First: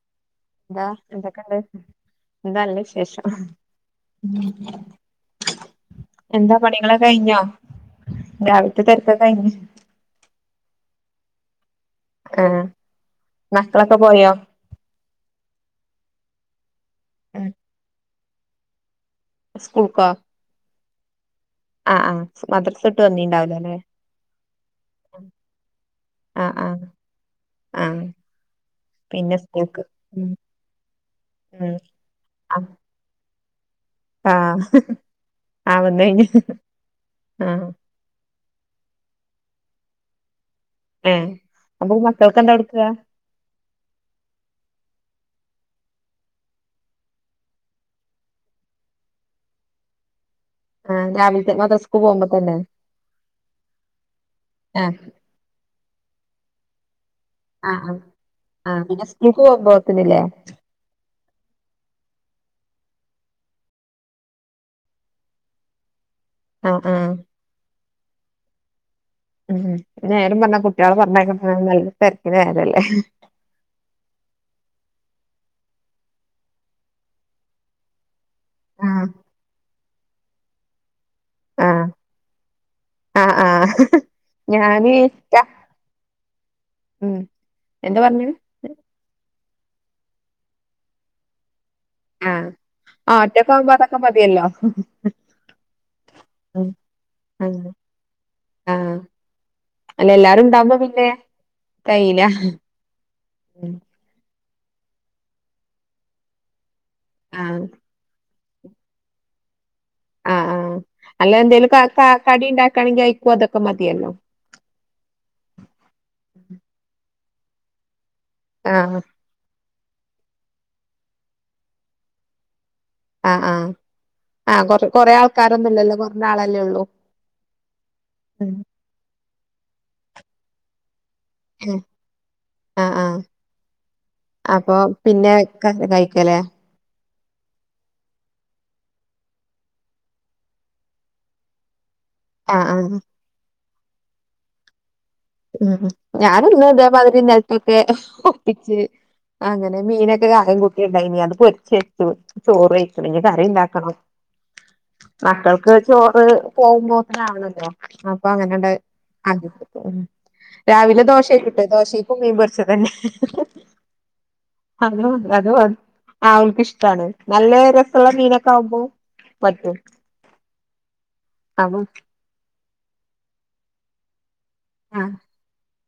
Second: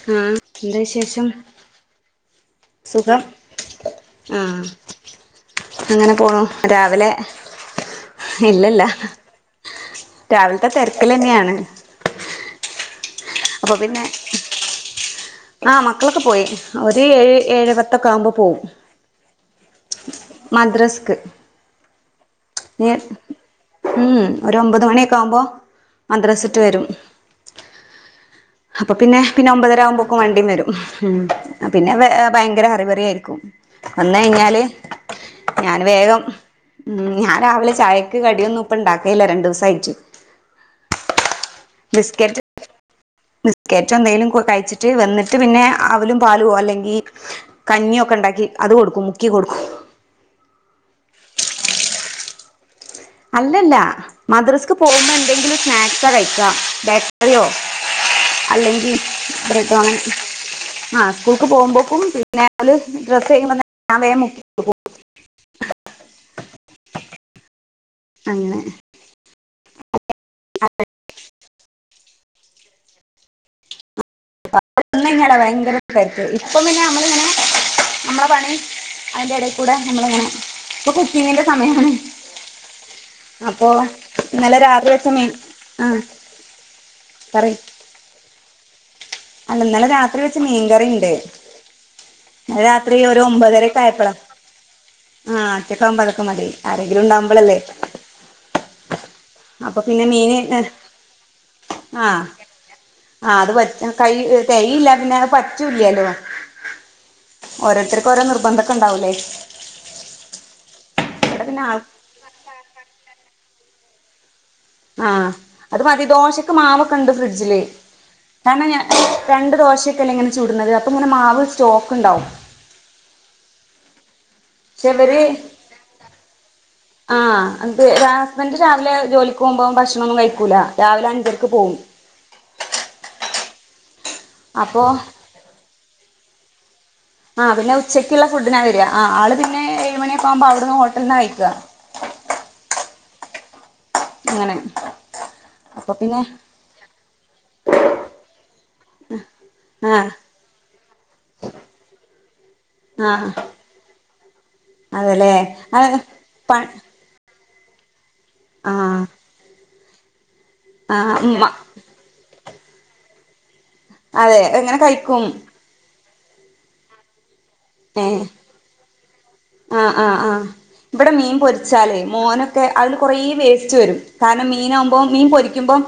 ആഹ് എന്താ ന്താ വിശേഷം എന്തക്ക്ണ്ട് ന്താ അല്ല സുഖം വിശെഷം ആഹ് അങ്ങനെ പോണു രാവിലെ ഇല്ലല്ല രാവിലത്തെ തിരക്കൊക്കെ കഴിഞ്ഞ് രാവിൽത്തെ തെര്ക്കിലെന്നെണ് ആഹ് മക്കളോക്കെ പോയോ? ആഹ് മക്കളോക്കെ പോയി. ഒരു ഏഴ് ഏഴെ പത്തോക്കെ ആഉമ്പോ പോവും സ്കൂൾക്കൊ മദ്രസ്ക് അഹ് ആഹ് നീ ഉം ഉം ഒരു ഒമ്പത് മണിയോക്കെ ആവുമ്പോ മദ്രസ്ട്ട് വരും ആഹ് അപ്പോ പിന്നെ പിന്നെ ഒമ്പതര ആഉമ്പോക്കും വണ്ടിയും വരും. ഉം ഉം പിന്നെ വെ ഏഹ് ആ ഭയങ്കര അറിവറിയയിരി ഒന്ന് ആ കഴിഞ്ഞാൽ ആ ഞാൻ വന്ന് വേഗം കഴിഞ്ഞ് ഉം ഞാൻ ആ രാവിലെ ചായക്ക് കടിയോന്നും ഇപ്പം ഇണ്ടാക്കല്ല രണ്ടു ദിവസായിട്ട് എ അപ്പോ ബിസ്ക്കറ്റ് മക്കൾക്കെന്താ കോടുക്ക ബിസ്ക്കറ്റോ എന്തെലും കോ കഴിച്ചിട്ട് വന്നിട്ട് പിന്നെ അവലും പാലുവോ അല്ലെങ്കി കഞ്ഞിയോ ഒക്കെ ഉണ്ട ക്കി അത് കോടുക്കും മുക്കി കോടുക്കും ആ രാവിലത്തെ മദ്രസ്ക്ക് പോകുമ്പോ തന്നെ അല്ലല്ല മദ്രസ്ക്ക് ആ പോകുമ്പോ എണ്ടെങ്കിലും സ്നാക്സ കഴിക്കാ അലോ ആ ആ ആ അല്ലെങ്കിൽ പിന്നെ സ്കൂൾക്ക് ബ്രഡ്‌ ആങ്ങനെ പോകുമ്പോത്തിനില്ലേ ആ സ്കൂൾക്ക് പോകുമ്പോക്കും [inaudible] ഡ്രസ് [unintelligible] ഞാൻ വേം മുക്കി വെക്കും അ ആ അങ്ങനെ ഉം ഉം നെരും പറഞ്ഞ കുട്ടികള പറഞ്ഞയക്കെണ്ടെ നല്ല തെരക്കിലയെതല്ലേ ഭയങ്കര തെരെക്ക് ഇപ്പം പിന്നെ നമ്മൾ ഇങ്ങനെ നമ്മളെ പണി ആ അതിന്റെ ഇടൽ കൂടെ നമ്മൾ ഇങ്ങെനെ ഇപ്പൊ കുക്കിങ്ങിന്റെ ആ സമയാണ് ആഹ് അപ്പോ ആഹ് ഇന്നലെ ഞാന് രാത്രി വെച്ച മീൻ ര- അ ഉം എന്ത പറഞ്ഞത് അല്ല ഇന്നലെ രാത്രി വെച്ച മീൻകറിണ്ട് ആ ഇന്നലെ രാത്രി ആ ഒരു ഒറ്റക്കെ ആവുമ്പോ അതോക്കെ മതിയല്ലോ ആ ഒറ്റക്കാകുമ്പോ അതോക്കെ മതി ഉം ആരെങ്കിലും ഉണ്ടാകുമ്പളല്ലേ ആഹ് ആഹ് അപ്പോ പിന്നെ അല്ല മീന് എല്ലാരും എ ഉണ്ടാവുമ്പോ പിന്നെ ആ തെകയില്ല ആ അത് ആഹ് പൊരിച്ച് കൈ തെയില്ല പിന്നെ അത് പറ്റുല്ലല്ലോ ഓരോരുത്തർക്ക് ഓരോ നിർ ബന്ധൊക്കെ ഉണ്ടാവുലെ അ ആ അല്ല എന്തേലും ക ക കടി ഉണ്ടാക്കാണെങ്കി അയിക്കും അതോക്കെ മതിയല്ലോ ആ അത് മതി ദോശക്ക് മാവോക്കണ്ട് ഫ്രിഡ്ജിൽ കാരണം ഞാ ആഹ് രണ്ട് ദോശയോക്കെല്ലെ ഇങ്ങനെ ച്ചുടുന്നത് അപ്പോ ഇങ്ങനെ മാവ് സ്റ്റോക്ക് ഉണ്ടാവും അ ആ ചലര് ആളല്ലേ ഉള്ളൂ ആ അത് ഉം ഹസ്ബന്ഡ് രാവിലെ ജോലിക്ക് പോവ്മ്പം ഭക്ഷണംന്നും കഴിക്കൂല രാവിലെ ആ ഉം ആഹ് ആഹ അപ്പൊ അപ്പോ പിന്നെ ക കഴിക്കാലേ ആഹ പിന്നെ ഉച്ചയ്ക്കുള്ള ഫുഡിനാ വരിക ആ ആള് പിന്നെ ഏഴുമണിയക്കാമ്പോ അവിടുന്ന് ഹോട്ടലിൽന്ന കഴിക്ക ആഹ ആഹ അങ്ങനെ ഉം അപ്പൊ പിന്നെ ഞാനൊന്ന് അതേമാതിരി നേരത്തൊക്കെ ഒപ്പിച്ച് അങ്ങനെ ആഹ് മീനൊക്കെ കായം കുട്ടിണ്ടായ്നീ അത് പൊരിച്ച് ച്ചു ചോറ് വച്ചു ഇനി ആഹ് കറിുണ്ടാക്കണം അതെല്ലേ മക്കൾക്ക് അത് ചോറ് പ പോകുമ്പോതെന ആവണം അപ്പൊ അങ്ങനെ ആഹ് ആ രാവിലെ ആഹ് ഉമ്മ ദോശക്കിട്ട് ദോശീ അതെ എങ്ങനെ അ അത കഴിക്കും അത് [inaudible] ആ അവൾക്ക്ഷ്ടാണ് നല്ല രസള്ള മീനൊക്കെ ആവുമ്പോ പറ്റും ആ ആഹ് ആഹ് ഇവിടെ മീൻ അപ്പൊ പൊരിച്ചാലേ മോനൊക്കെ അതില് കുറേ വേസ്റ്റ് വരും കാരണം മീനാകുമ്പോൾ ആഹ് മീൻ പൊരിക്കുമ്പോം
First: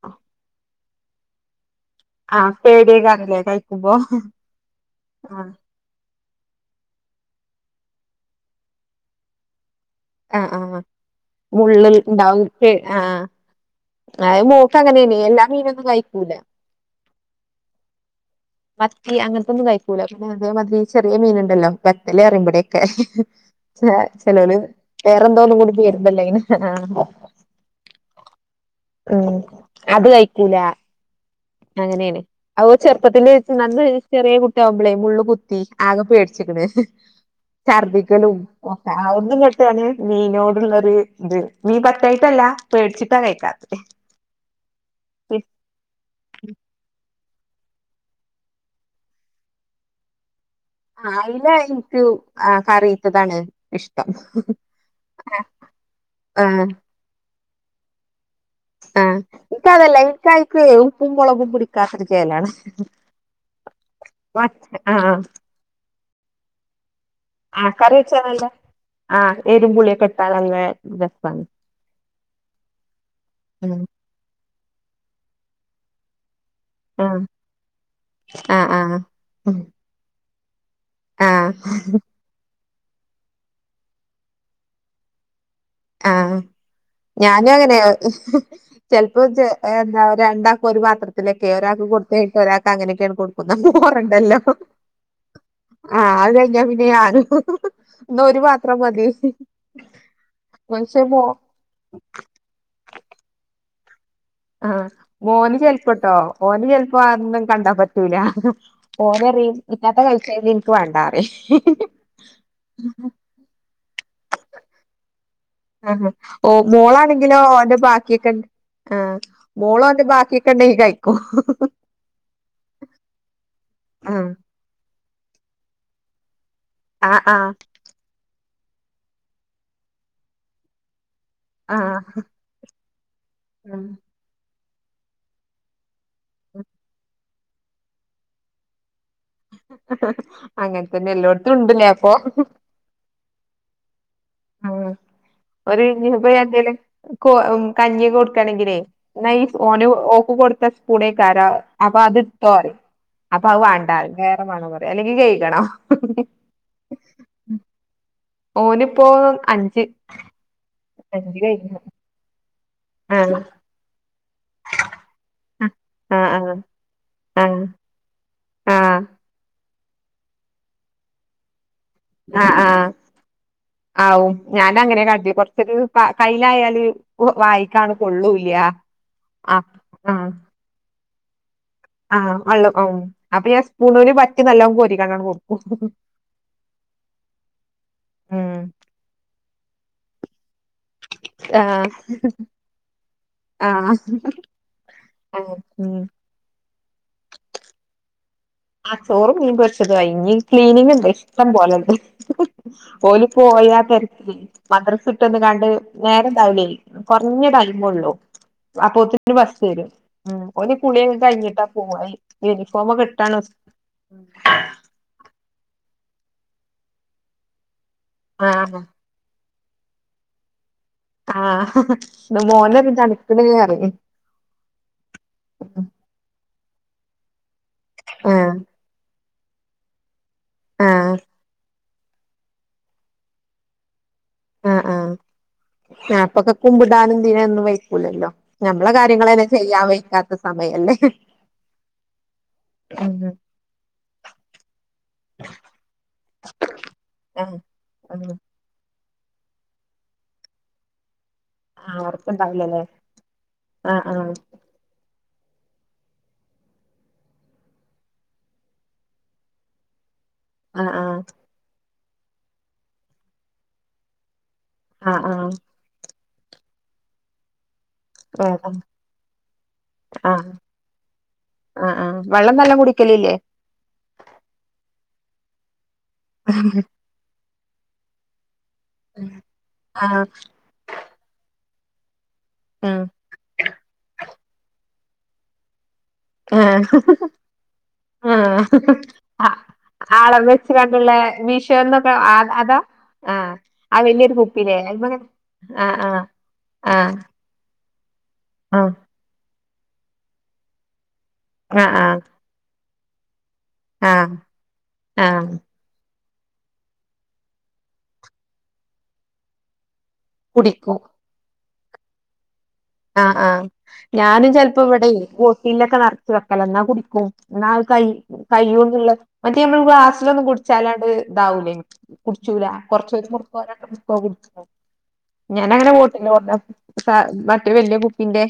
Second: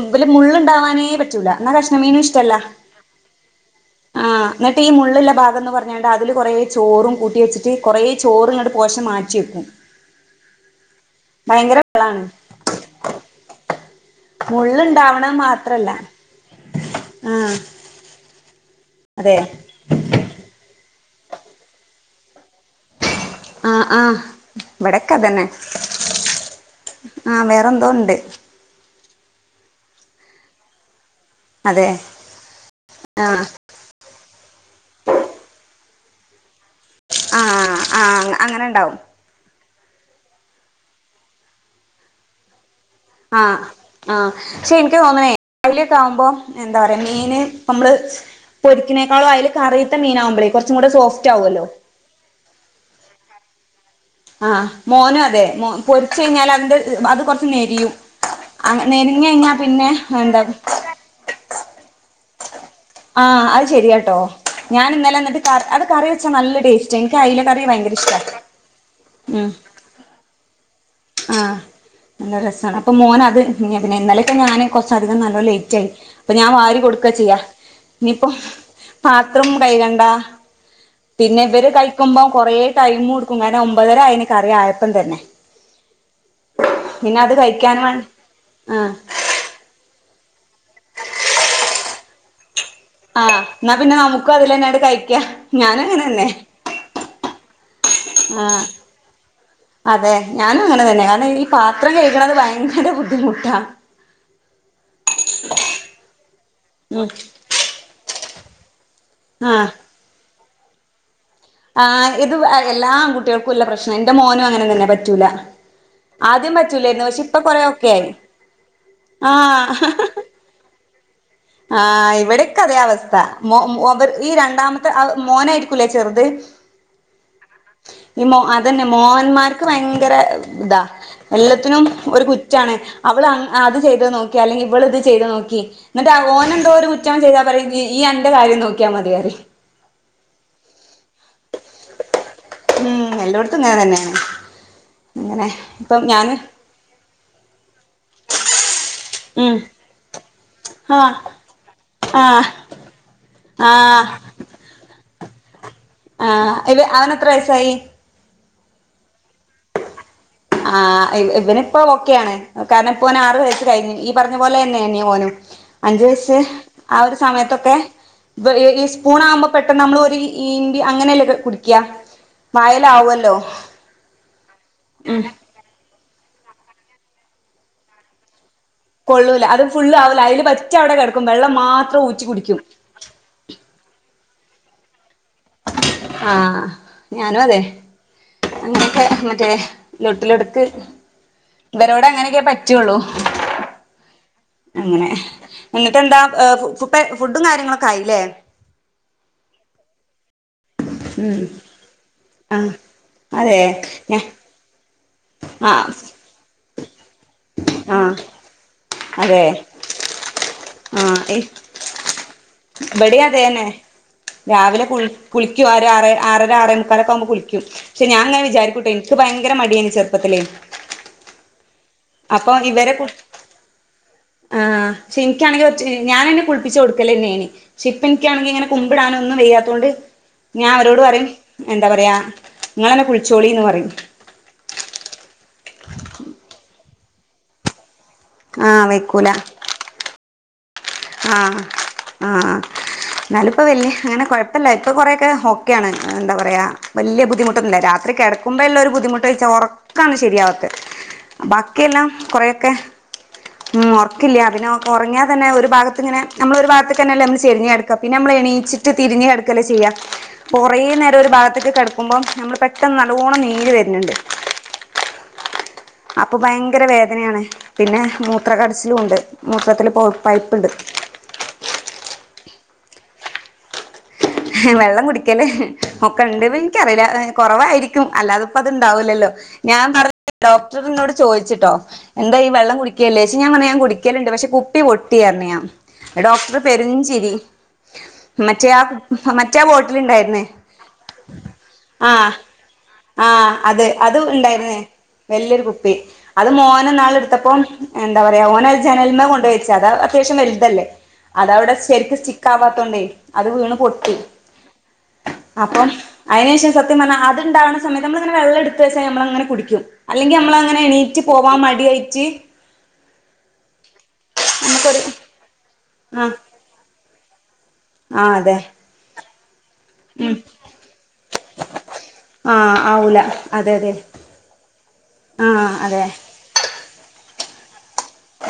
ഇബ്ബൽ മുള്ള്ണ്ടാവാനേ പറ്റൂല ന്ന കഷ്ണമീനും ആഹ് ഇഷ്ടല്ല. പേടിയേക്കാരല്ലേ കഴിക്കുമ്പോ ആഹ് ന്നട്ടീമുള്ള്ള്ള ആഹ് ഭാഗംന്ന് പർഞാ ട്ട അതില് കൊറേ ചോറും കൂട്ടി വെച്ചിട്ട് കൊറേ ചോറും ങ്ങട്ട് പോശം മാറ്റി വെക്കും അഹ് ആഹ് മുള്ള് ഭയങ്കര ൽ വെളാണ് ണ്ടാവും ക്കെയ് ആഹ് അഹ് മോക്ക് അങ്ങനെനി മുള്ള്ണ്ടാവണത് എല്ലാ മീനൊന്നും മാത്രല്ല കഴിക്കൂല. ആഹ് പത് ഈ അതെ അങ്ങൻത്തൊന്നും കയ്ക്കൂല്ല പിന്നെ അതേമാതിരി ചെറിയ മീന്ണ്ടല്ലോ വെത്തല് അറിയും വെടെ ആഹ് ചെ ആഹ് ചെലോല് ഇവിടൊക്കെ വേറെ അതന്നെ എന്തോലും കൂടി [unintelligible] തല്ലേ അയ്ന് ആഹ് വേറെന്തോ ഉണ്ട് ഉം അത് കഴിക്കൂലാ അതെ അങ്ങനെയാണ്. അ ഒ ചെറുപ്പത്തില്‌ ആഹ് നന്ന് ചെറിയ കുട്ടിയാകുമ്പളേ മുള്ള് കുത്തി ആകും വേടിച്ക്ണ് ആഹ് ആഹ് ഛർദിക്കലുംക്കെ അങ്ങനെണ്ടാവും ഒന്നു ല്യ റ്റാണ്. മീനോട്ള്ളൊര്ത്. മീൻ പറ്റായിട്ടല്ല പേടിച്ചിട്ടാ ആഹ് കഴിക്കാത്തെ ആഹ് ക്ഷെ ഇൻക്ക് തോന്നണേ അയില് കാൺമ്പൊ എന്താ പറയാ മീന് നമ്മള് സ് പൊരിക്കിനേക്കാളും അയില് കറീത്ത മീനാഉമ്പളെ അയ്ല ഇൻക്ക് ആഹ് കറീത്തതാണ് ഇഷ് ആഹ് മോനും അതെ മ പൊരിച്ചെയ്ഞ്ഞാല് ആഹ് അതിന്റെ ഹ് അത് കൊറച്ച് നെരിയും. അങ്ങ ആഹ് നെരിഞ്ഞ് കഴിഞ്ഞാ പിന്നെ ഇൻക്കതല്ല എന്താ ഇൻകായിക്ക് ഉപ്പും മുളകും പിടിക്കാത്തരു ചേലാണ്. ആഹ് അഹ് ശെരിയാട്ടോ മറ്റ് ഞാൻ ആഹ് ഇന്നലെ ന്നിട്ട് ക അത് കറി വെച്ചാ നല്ല ടേസ് ആഹ് കറി വെച്ചാലല്ല ആഹ് ഉം എരുും പുളിയൊക്കെ ട്ടാൽ നല്ല രസാണ്. ആഹ് നല്ല രസാണ് അപ്പൊ മോൻ അത് പിനെ ഉം പിന്നെ ഇന്നലെയൊക്കെ ഞാന് കൊർച്ചധികം നല്ല ലേറ്റ് ആയി പ്പൊ ഞാൻ വാരി കൊടുക്ക ആഹ് ചെയ്യാ. ഇനിയിപ്പം ആഹ് ആഹ് പാത്രം ഉം കൈ കണ്ടാ പിന്നെ ആഹ് ഇവര് കഴിക്കുമ്പോം കൊറേ ടൈമ് കൊടുക്കും കാര്ന ഒമ്പതര അയിന് കറിയായപ്പം തന്നെ ആഹ് പിന്നെ അത് ഞാനും കഴിക്കാൻ അങ്ങനെ വേണ്ടി ആഹ് ചെൽപ്പോ ചെ എന്താ രണ്ടാക്കൊരു പാത്രത്തിലേക് ഒരാക്ക് കൊടുത്തയ്ട്ട് ഒരാ ത്ത ങ്ങനൊക്കെണ് ആഹ് കൊടുക്കുന്ന എന്നാ പിന്നെ നമുക്കും [unintelligible] അതിലന്നാണ്ട് കഴിക്കാ ആഹ് ഞാനങ്ങനെന്നെ അഹ് കഴിഞ്ഞ പിന്നെ ആഹ് ന്ന ഒര് ആഹ് പാത്രം മതി. അതെ ഞാനും അങ്ങനെ പക്ഷെ തന്നെ, മോ കാരണം ഈ പാത്രം കെയ്ക്ണത് ഭയങ്കര ബുദ്ധിമുട്ടാ ആഹ് മോന് ചെൽപ്പട്ടോ. ഓന് ചെ ൽപ്പം ഉം അതൊന്നും കണ്ടാ പറ്റൂല ഓരറിയും ആഹ് ഇറ്റാത്ത കഴസയിൽ ഇൻക്ക് വേണ്ടാ റി ആഹ് ഇത് എല്ലാആങ്കുട്ടികൾക്കുള്ള പ്രശ്ന എന്റെ മോനു അങ്ങനെ തന്നെ പറ്റൂല. ആ ഹ ഓ ആദ്യം പറ്റൂലായിരുന്നു പക്ഷെ മോളാണെങ്കിലോ ഇപ്പൊ കൊറേ അന്റെ ഒക്കെ ആയി ബാക്കിയൊക്കെൺ ആഹ് ആഹ് മോളോന്റെ ബാക്കിയൊക്കെണ്ടേ കഴിക്കും ആഹ് ഇവിടെക്കതേഅവസ്ഥ. മൊ മൊത ഈ ആഹ് രണ്ടാമത്തെ അഹ് മോനായിരിക്കൂല്ലേ ചെറുത്? ആഹ് ആഹ് ഈ മോ അതന്നെ മോഹന്മാർക്ക് ഭയങ്കര ഇതാ എല്ലാത്തിനും ആഹ് ആഹ് ഒരു കുറ്റാണ് അവള് അത് ചെയ്ത് നോക്കി അല്ലെങ്കിൽ ഇവള ഇത് ചെയ്ത് നോക്കി എന്നി് ഓന എന്തോ ഒരു കുറ്റം ചെയ്താൽ പറയും ഈ എൻ്റൊര്ം നോക്കിയാൽ മതിയാറി അങ്ങനത്തന്നെ എല്ലായിടത്തും ഉണ്ടല്ലെ അപ്പൊ അത് അങ്ങനെ തന്നെയാണ് ഉ അങ്ങനെ ഇപ്പം ഒരുപ്പ ഞാന് എന്തേലും കഞ്ഞിയൊക്കെ കൊടുക്കയാണെങ്കിലേ ന ഉം ഓന ഓക്ക കൊടുത്ത പുേ ആഹ് കാര അപ്പ അത് ആഹ് തോറ അപ്പൊ അ വേണ്ടാ വേറെമാണോ പറയാ അല്ലെങ്കിൽ ഗയിിക്കണോ ആഹ ഇ അവന എത്ര വയസായി ഓനിപ്പോ അഞ്ച് ആ് അഞ്ച് ഇവനി കഴിഞ്ഞു ഇപ്പോൊ ഓക്കെയ ആാണ് കാരണം ഇപ്പോ ന ആറ് ആഹ് വു കഴിഞ്ഞു പറഞ്ഞ പോലെ തന്നെ എന്നീ പോനും അഞ്ചു ആഹ് വയസ് ആഹ് ആ ഒരു ആഹ് സമയത്തൊക്കെ ഈ ആഹ് സ്പൂൺ ആവുമ്പോ പെട്ട നമ്മൾ ഒരു ഇ അങ്ങനെല്ലേ കുടിക്കും ആ ആഹ ആ ഞാനങ്ങ അനെ ക ഉം കൊറച്ചരു കയ്യിലായാല് വായിക്കാണ് കൊള്ളൂല്ല കൊള്ളൂ അത് ആഹ് ഫള് ആവൂ ആഹ് അതില് പറ്റ അടെ കടക്കും വെള്ളം മാത്രം ഊറ്റി ആഹ് കുടിക്കും വള്ള അപ്പൊ ഞാൻ സ്പൂണൂന് പറ്റി നല്ല കോരിക്ക കൊടു ആഹ ഞാനും അതെ ഉം അങ്ങനൊക്കെ മറ്റേ ലോട്ടില എടുത്ത് ആഹ് ഇവരോടെ അങ്ങനെയൊക്കെ പറ്റുള്ളൂ ആഹ് അങ്ങനെ ആഹ് ഉം എന്നിട്ട് എന്താ ഇപ്പ ഫുഡും കാര്യങ്ങളൊക്കെയില്ലേ ആ ചോറ്ും മീൻപ വച്ചത് ഇ ക്ലീനിങ് ഉണ്ട് ഉം ഇഷ്ടം പോലെണ്ട് ആഹ് പോഓല അതെ പോയാ ഞ തരത്തില്ൽ മദ്ര ക ആഹ് നേരം ഉണ്ടാവൂലേ കുറഞ്ഞടൈ ഒ ള്ളൂ ആഹ് ഒരു അതെ ബസ് വരും ഉ ഒരു കുളി ആഹ് ഇ കഴിഞ്ഞിട്ടാ പോവായി യൂണിഫോമൊക്ക ഇബടിം കിട്ടാണ് അതേന്നെ രാവിലെ കുളിക്കും ആ ആറര ആറേ മുക്കാലൊക്കെ ആവുമ്പോ കുളിക്കും പക്ഷെ ഞാൻങ്ങനെ വിചാരിക്കൂ ആഹ് കേട്ടെ എനിക്ക് ഭയങ്കര മടിയാണ് ചെറുപ്പത്തിലേ ആഹ അപ്പൊ ഇവരെ ആ പക്ഷെ എനിക്കാണെങ്കിൽ ഞാനൻ പപ്പിച്ച കൊടുക്കലേ എന്നേന് പക്ഷെ ഇപ്പ എനിക്കാണെങ്കി ആഹ് ഇങ്ങനെ കുമ്പിടാനൻ ഒന്ന് വെയ്യാത്തൊണ്ട് ഞാൻ അവരോട് ആഹ് പറയും എന്താ പറയാ നിങ്ങന്നെ കുഴിച്ചോളിന്ന് പറയും ആ ആഹ് ആ അപ്പൊക്കെ കുമ്പിടാനുംതിതിന ഒന്ന് വ ല്ലോ ആഹ് നമ്മളെ കാര്യങ്ങൾനെ ചെയ്യാ വിക്കാത്ത ആഹ ആഹ ഉം എന്നാലും ഇപ്പോ വല്ിയ അങ്ങനെ കുഴപ്പമില്ല ഇപ്പൊ കൊറെക്കെ ഹോക്കയാണ് എന്താ പറയാ വലിയ ആഹ് ബുദ്ധിമുട്ടൊന്നില്ല താ അത്ര ആഹ് കിടക്കുമ്പോ എല്ലാം ഒരു ബുദ്ധിമുട്ട് വച്ചാൽ ഉറക്കാണ് ശരിയാകത് ആഹ് ബാക്കിയെല്ലാം കൊറെക്കെ ഒറക്കണ്ടാവൂലല്ലേ ഉ ആഹ് ആഹ് ഉറക്കില്ല അതിനക്കെ ഉറങ്ങിയാൽ തന്നെ ഒരു ഭാഗത്ത് അത്തിങ്ങെ നമ്മള ഒരു ഭാഗത്ത തന്നെല്ല നമ്മ ചെരിഞ് കടുക്ക പിന്നെ നമ്മ എണീച്ചട്ട് തിരിഞ്ഞഞ് കടുക്കല്ലേ ചെയ്യാം കുറേ ആഹ് നേരം ആഹ് ഒരു ഭാഗത്തേക്ക് കിടക്കുമ്പോം നമ്മൾ പെട്ടെന്ന് നല്ലവോണം നീര് വരുന്നുണ്ട് ആഹ ആഹ അപ്പൊ ഭയങ്കര വേദനയാണ് പിന്നെ മൂത്ര ആഹ് ആഹ് കടസിലും ഉണ്ട് മൂത്രത്തില്ൽ പോ ആഹ് പൈപ്പ്ണ്ട് ആഹ് ആഹ് വെള്ളം നെല്ലാം കുടിക്കലില്ലേ വെള്ളം കുടിക്കല്ലേ ഒക്കെ ഇണ്ട് എനിക്കറിയില്ല കുറവായിരിക്കും അല്ലാതെ അത്ണ്ടാവൂല്ലല്ലോ ഞാൻ പറഞ്ഞ ആഹ് ഡോക്ടറിനോട് ചോദിച്ചിട്ടോ എന്താ വെള്ളം ആഹ് കുടിക്കലില്ലേ ഞാ പറ ഞാ കുക്കലുണ്ട് പക്ഷെ കുപ്പി പൊട്ടി പറഞ്ഞു ഞാൻ ഡോക്ടർ ആഹ് പെരഞ്ചിരി ആഹ് മറ്റേ ആ ആ മറ്റേ ബോട്ടിൽ ആള ഉണ്ടായിരുന്നേ വെച്ച കട്ടുള്ള വിഷോ എന്നൊക്കെ അതാ ആഹ ആഹ് അത് ആ അത് വലിയൊരു കുപ്പിലേ ഉണ്ടായിരുന്നേ അയ്മങ്ങനെ വല്യൊരു കുപ്പി ആഹ് ആഹ് അത് മോന നാള എടുത്തപ്പം എന്താ പറയാ ഓന ആഹ് ജനൽമ കൊണ്ട്പച്ച അത് അത്യാവശ്യം വലുതല്ലേ അതവിടെ ആഹ് ശരിക്ക് ആഹ് സ്റ്റിക്ക് ആവാതൊണ്ടേ അത് വീണ് പൊട്ടി ആഹ് ആഹ് ആഹ് അപ്പം അയിന്ശേഷം സത്യം പറഞ്ഞ അതുണ്ടാവുന്ന സമയം നമ്മളങ്ങനെ വെള്ളം എടുത്തുവച്ചാൽ നമ്മളങ്ങനെ കുടിക്കും അല്ലെങ്കിൽ നമ്മളങ്ങനെ കുടിക്കും എണീറ്റ് പോവാൻ മടിയായിറ്റ് ആഹ് ആഹ് ഞാനും ചെലപ്പോ നമുക്കൊരു ഇവിടെ ബോട്ടിലൊക്കെ നിറച്ച് ആഹ് വെക്കല എന്നാ കുടിക്കും എന്നാ കൈ ആഹ് അതെ കയ്യൊന്നുള്ള മറ്റേ നമ്മള് ഉം ഗ്ലാസിലൊന്നും കുടിച്ചാലാണ്ട് ഇതാവൂല്ലേ കുടിച്ചൂല ആഹ് ആവൂല കുറച്ച് അതെ അതെ [unintelligible] ആഹ് ഞാനങ്ങനെ അതെ വോട്ടില്ല വോട്ട പ ഒരു വല്യ കുപ്പിന്റെ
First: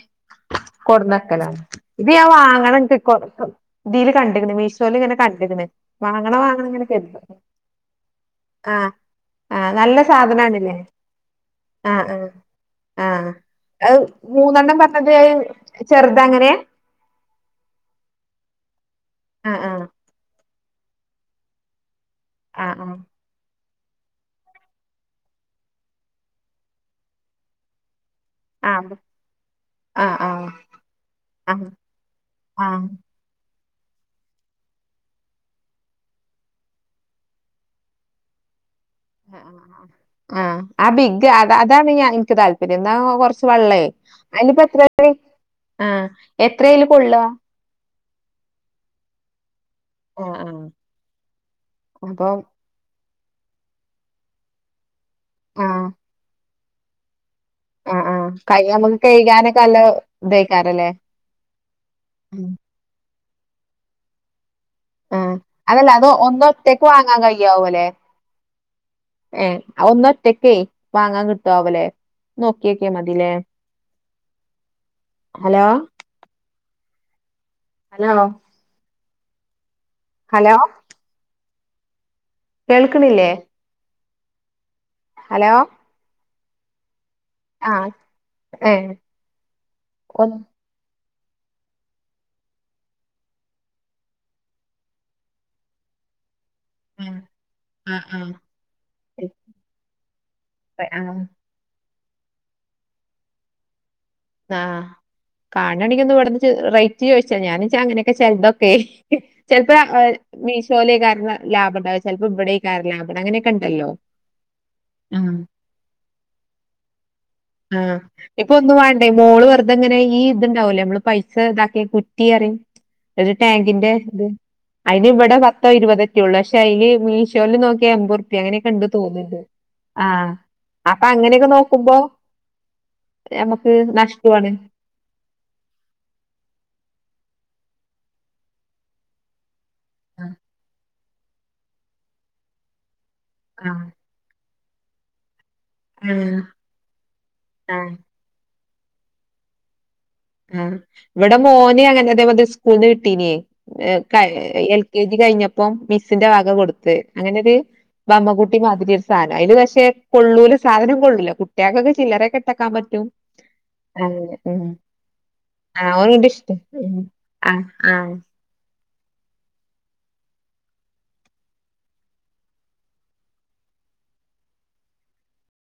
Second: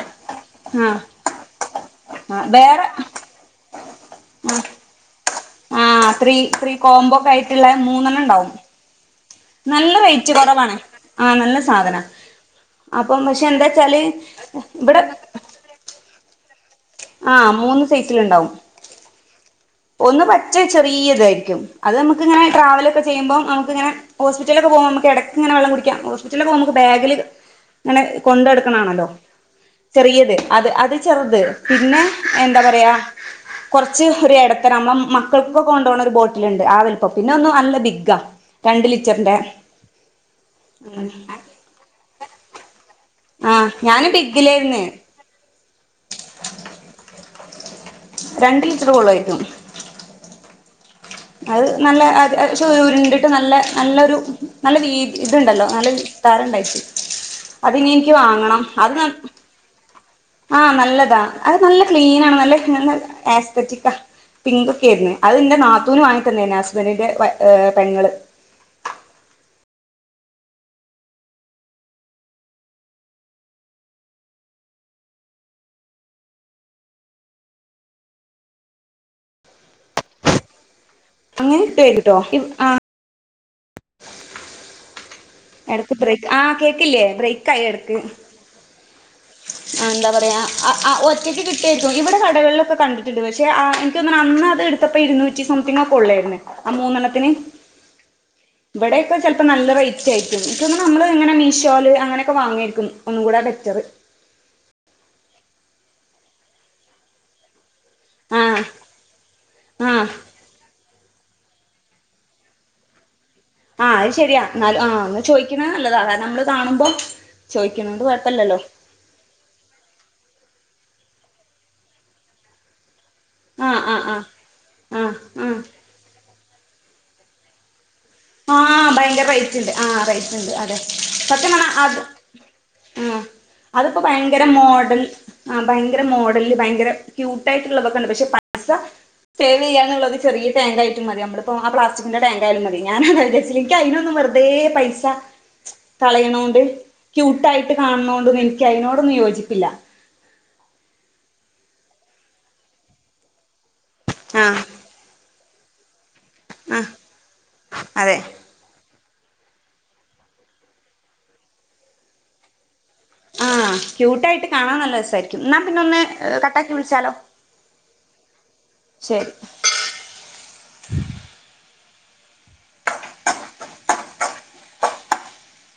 ആഹ് കൊടന്നക്കലാണ് ഇത് ഞാൻ ആഹ് വാങ്ങണം വേറെ ത് കൊ കൊ ഇതില് കണ്ടിരുന്ന് ആഹ് മീശോയിൽ ഇങ്ങനെ കണ്ട ക്ക്ണ് ആഹ് ത്രീ വാങ്ങണം വാങ്ങണം ത്രീ ഇങ്ങനെ കര് കോംബോക്കെ ആയിട്ടുള്ള മൂന്നെണ്ണം ഉണ്ടാവും ആ അ നല്ല റേറ്റ് സാധനണല്ലേ കുറവാണ് ആഹ് നല്ല അ സാധനാ അ അപ്പം പക്ഷെ അ എന്താച്ചാല് മൂന്നെണ്ണം ഇവിടെ പറഞ്ഞത് ചെറുതാ അങ്ങനെ ആ മൂന്ന് സൈസിലുണ്ടാവും. ആഹ് ആഹ് ഒന്ന് പച്ചേ ചെറിയതായിരിക്കും, അത് നമുക്ക് ഇങ്ങനെ ആഹ് ട്രാവല് ഒക്കെ ചെയ്യുമ്പോ ആ ത് ഇങ്ങനെ ഹോസ്പിറ്റലിലൊക്കെ പോവു മ്മക്ക് എടക്കിങ്ങനെ വെള്ളം കുടിക്കാം, ഹോസ്പിറ്റലിലൊക്കെ പോകുമ്പോ ബാഗില് ങ്ങനെ ആഹ് കൊണ്ടടക്കണാണല്ലോ. ആഹ് ചെറിയത് ആഹ് അത് അത് ചെറുത് ആഹ് പിന്നെ എന്താ ആഹ് പറയാ കൊറച്ച് ഒരെട നമ്മള മക്കൾക്ക് കൊണ്ടു പോണ ഒരു ബോട്ടിലുണ്ട് ആ വലുപ്പം, പിന്നെ ഒന്ന് നല്ല ബിഗ്ഗാ. രണ്ട് ലിറ്ററിന്റെ ആ ആ ആ ആ ആ ബിഗ് അതാ അതാണ് ഞാ എനിക്ക് താല്പര്യം. അതാവുമ്പം കൊറച്ച് ആ വെള്ളേ ഞാന് അതിലിപ്പം എത്ര ബിഗ്ഗിലായിരുന്നു [unintelligible] ആ എത്രേയില് കൊള്ള. രണ്ട് ലിറ്റർ കൊള്ളുവായിരിക്കും. ആ ആ അത് നല്ല അത് അത് ചുരുണ്ടി രു നല്ല നല്ലൊരു നല്ല വീ ഇത്ണ്ടല്ലോ ആഹ് നല്ല താരം ഇണ്ടായിട്ട്. അതിനി ആഹ് എനിക്ക് ആഹ് കൈ വാങ്ങണം അത് നമുക്ക് ന കഴുകാനൊക്കെ നല്ല ആ ഇതേക്കാരല്ലേ നല്ലതാ അത് നല്ല ക്ലീനാണ്, നല്ല ന ന എസ്തറ്റിക്കാ. പിങ്ക് ഒക്കെ ആയിരുന്ന്‌ ആഹ് അത് ന്റെ അതല്ല നാത്തൂന് അത് വാങ്ങിത്തന്നേനാ ഒന്നൊറ്റക്ക് ഹസ്ബന്റിന്റെ വൈ ഏ പെങ്ങള് ഏ ഒന്നൊറ്റക്കേ വാങ്ങാൻ കിട്ടാവല്ലേ നോക്കിയക്കേ മതിലേ. ഹലോ ഹലോ ഹലോ അങ്ങനെ കേട്ട് കേൾക്കണില്ലേ? ഹലോ എടക്ക് ബ്രേക്ക് ആ കേക്കില്ലേ ബ്രേക്ക്‌ ആയി ആഹ് എടക്ക്. ഏഹ് ആ എന്താ ഒന്ന് പറയാ ആ ആ ആ ഒറ്റയ്ക്ക് കിട്ടിരിക്കും, ഇവിടെ കടകളിലൊക്കെ കണ്ടിട്ടുണ്ട് പക്ഷേ അ എനിക്ക് തോന്നണു അന്നത് എടുത്തപ്പോ ഇരുന്നുറ്റി സംതിങ്ങ് ഒ കൊള്ളായിരുന്നു ആ മൂന്നെണ്ണത്തിന് ആഹ് ആഹ് ഇവിടെക്കെ ചെൽപ്പോ നല്ല റേറ്റ് ആയിരിക്കും, ഇനിക്കൊന്നണ നമ്മള് ആഹ് ഇങ്ങനെ മീഷോല് അങ്ങനെയൊക്കെ വാങ്ങായിരിക്കും ഒന്നും കൂടാ ബെറ്ററ്. ആ കാണയാണെങ്കി ഒന്ന് ഇവടന്ന് ച് റേറ്റ് ചോദിച്ചാ ഞാന് ച അങ്ങനെയൊക്കെ ആഹ് ചെലതൊക്കെ ചെൽപ്പ ഏ ആഹ് മീശ് ചോലേക്കാരന ലാഭണ്ട് ചെലപ്പോ ഇവിടേക്കാര ലാഭ അങ്ങനെ ആ അത് ശെരിയാ എന്നാല് ആ ഒന്ന് ചോദിക്കണ നല്ലതാ കാരണം മ്മള് കാണുമ്പോ ആ ചോദിക്കണോണ്ട് ഇപ്പോ കൊഴപ്പല്ലല്ലോ ഒന്നും വാണ്ടേ മോ നമ്മള് വെറുതങ്ങനെ ഈ ഇതുണ്ടാവുല്ലേ നമ്മള് പൈസ ഇതാക്കിയ കുറ്റിയറി ഒരു ആഹ് ടാങ്കിന്റെ ആഹ് ആഹ് ഇത് അയിന് ആഹ് ഇവടെ ആഹ് പത്തോ ഇരുപതൊക്കെ ഒള്ളൂ, പക്ഷേ അയില് മീഷോൽ നോ ക്കെ അമ്പറുപ്പി ആ അങ്ങനെയൊക്കെ ഇണ്ട്ന്ന് ഭയങ്കര തോന്ന്ണ്ട്, റേറ്റ് ഉണ്ട് ആ റേറ്റ് ഉണ്ട് അതെ അപ്പ അങ്ങനെയൊക്കെ സത്യം പറഞ്ഞാ നോക്കുമ്പോ അത് ആ ഞമ്മക്ക് അതിപ്പോ ഭയങ്കര മോഡൽ ആ ഭയങ്കര മോഡല് ഭയങ്കര ക്യൂട്ടായിട്ടുള്ളതൊക്കെ ഇണ്ട് പക്ഷേ പൈസ സേവ് ചെയ്യാനുള്ളത് ആഹ് ചെറിയ ടാങ്കായിരി മതി നമ്മളിപ്പോൾ ആ പ്ലാസ്റ്റിന്റെ ടാങ്കായാലും മതി, ഞാന [unintelligible] അയിനൊന്നും വെറുതേ പൈസ ആഹ് കളയണൊണ്ട് ക്യൂട്ടായിട്ട് ആഹ് കാണുന്നോണ്ടൊന്നും എനിക്ക് അതിനോടൊന്നും യോജിപ്പില്ല. ആഹ് ഇവിടെ മോന് അങ്ങനെ അതേ മത സ്കൂളിന്ന് കിട്ടീന്. എ ക ആ എൽ കെ ജി കഴിഞ്ഞപ്പം മി സ്സിന്റെ വക ആ കൊടുത്ത് അങ്ങനെ ഒരു അതെ ബമ്മകുട്ടി മാതിരി സ് സാനം അയില് പക്ഷേ കൊള്ളൂല സാധനം കൊള്ളില്ല, കുട്ടികൾക്കൊക്കെ ചില്ലറക്കെ ഇട്ടാക്കാൻ പറ്റും. ആ ആ ക്യൂട്ടായിട്ട് മ് കാണാൻ നല്ല രസായിരിക്കും എന്നാ പിന്നെ ആഹ് ഒന്ന് ഒ ഇഷ്ട് കട്ടാക്കി ആഹ് ആ ആ ശെരി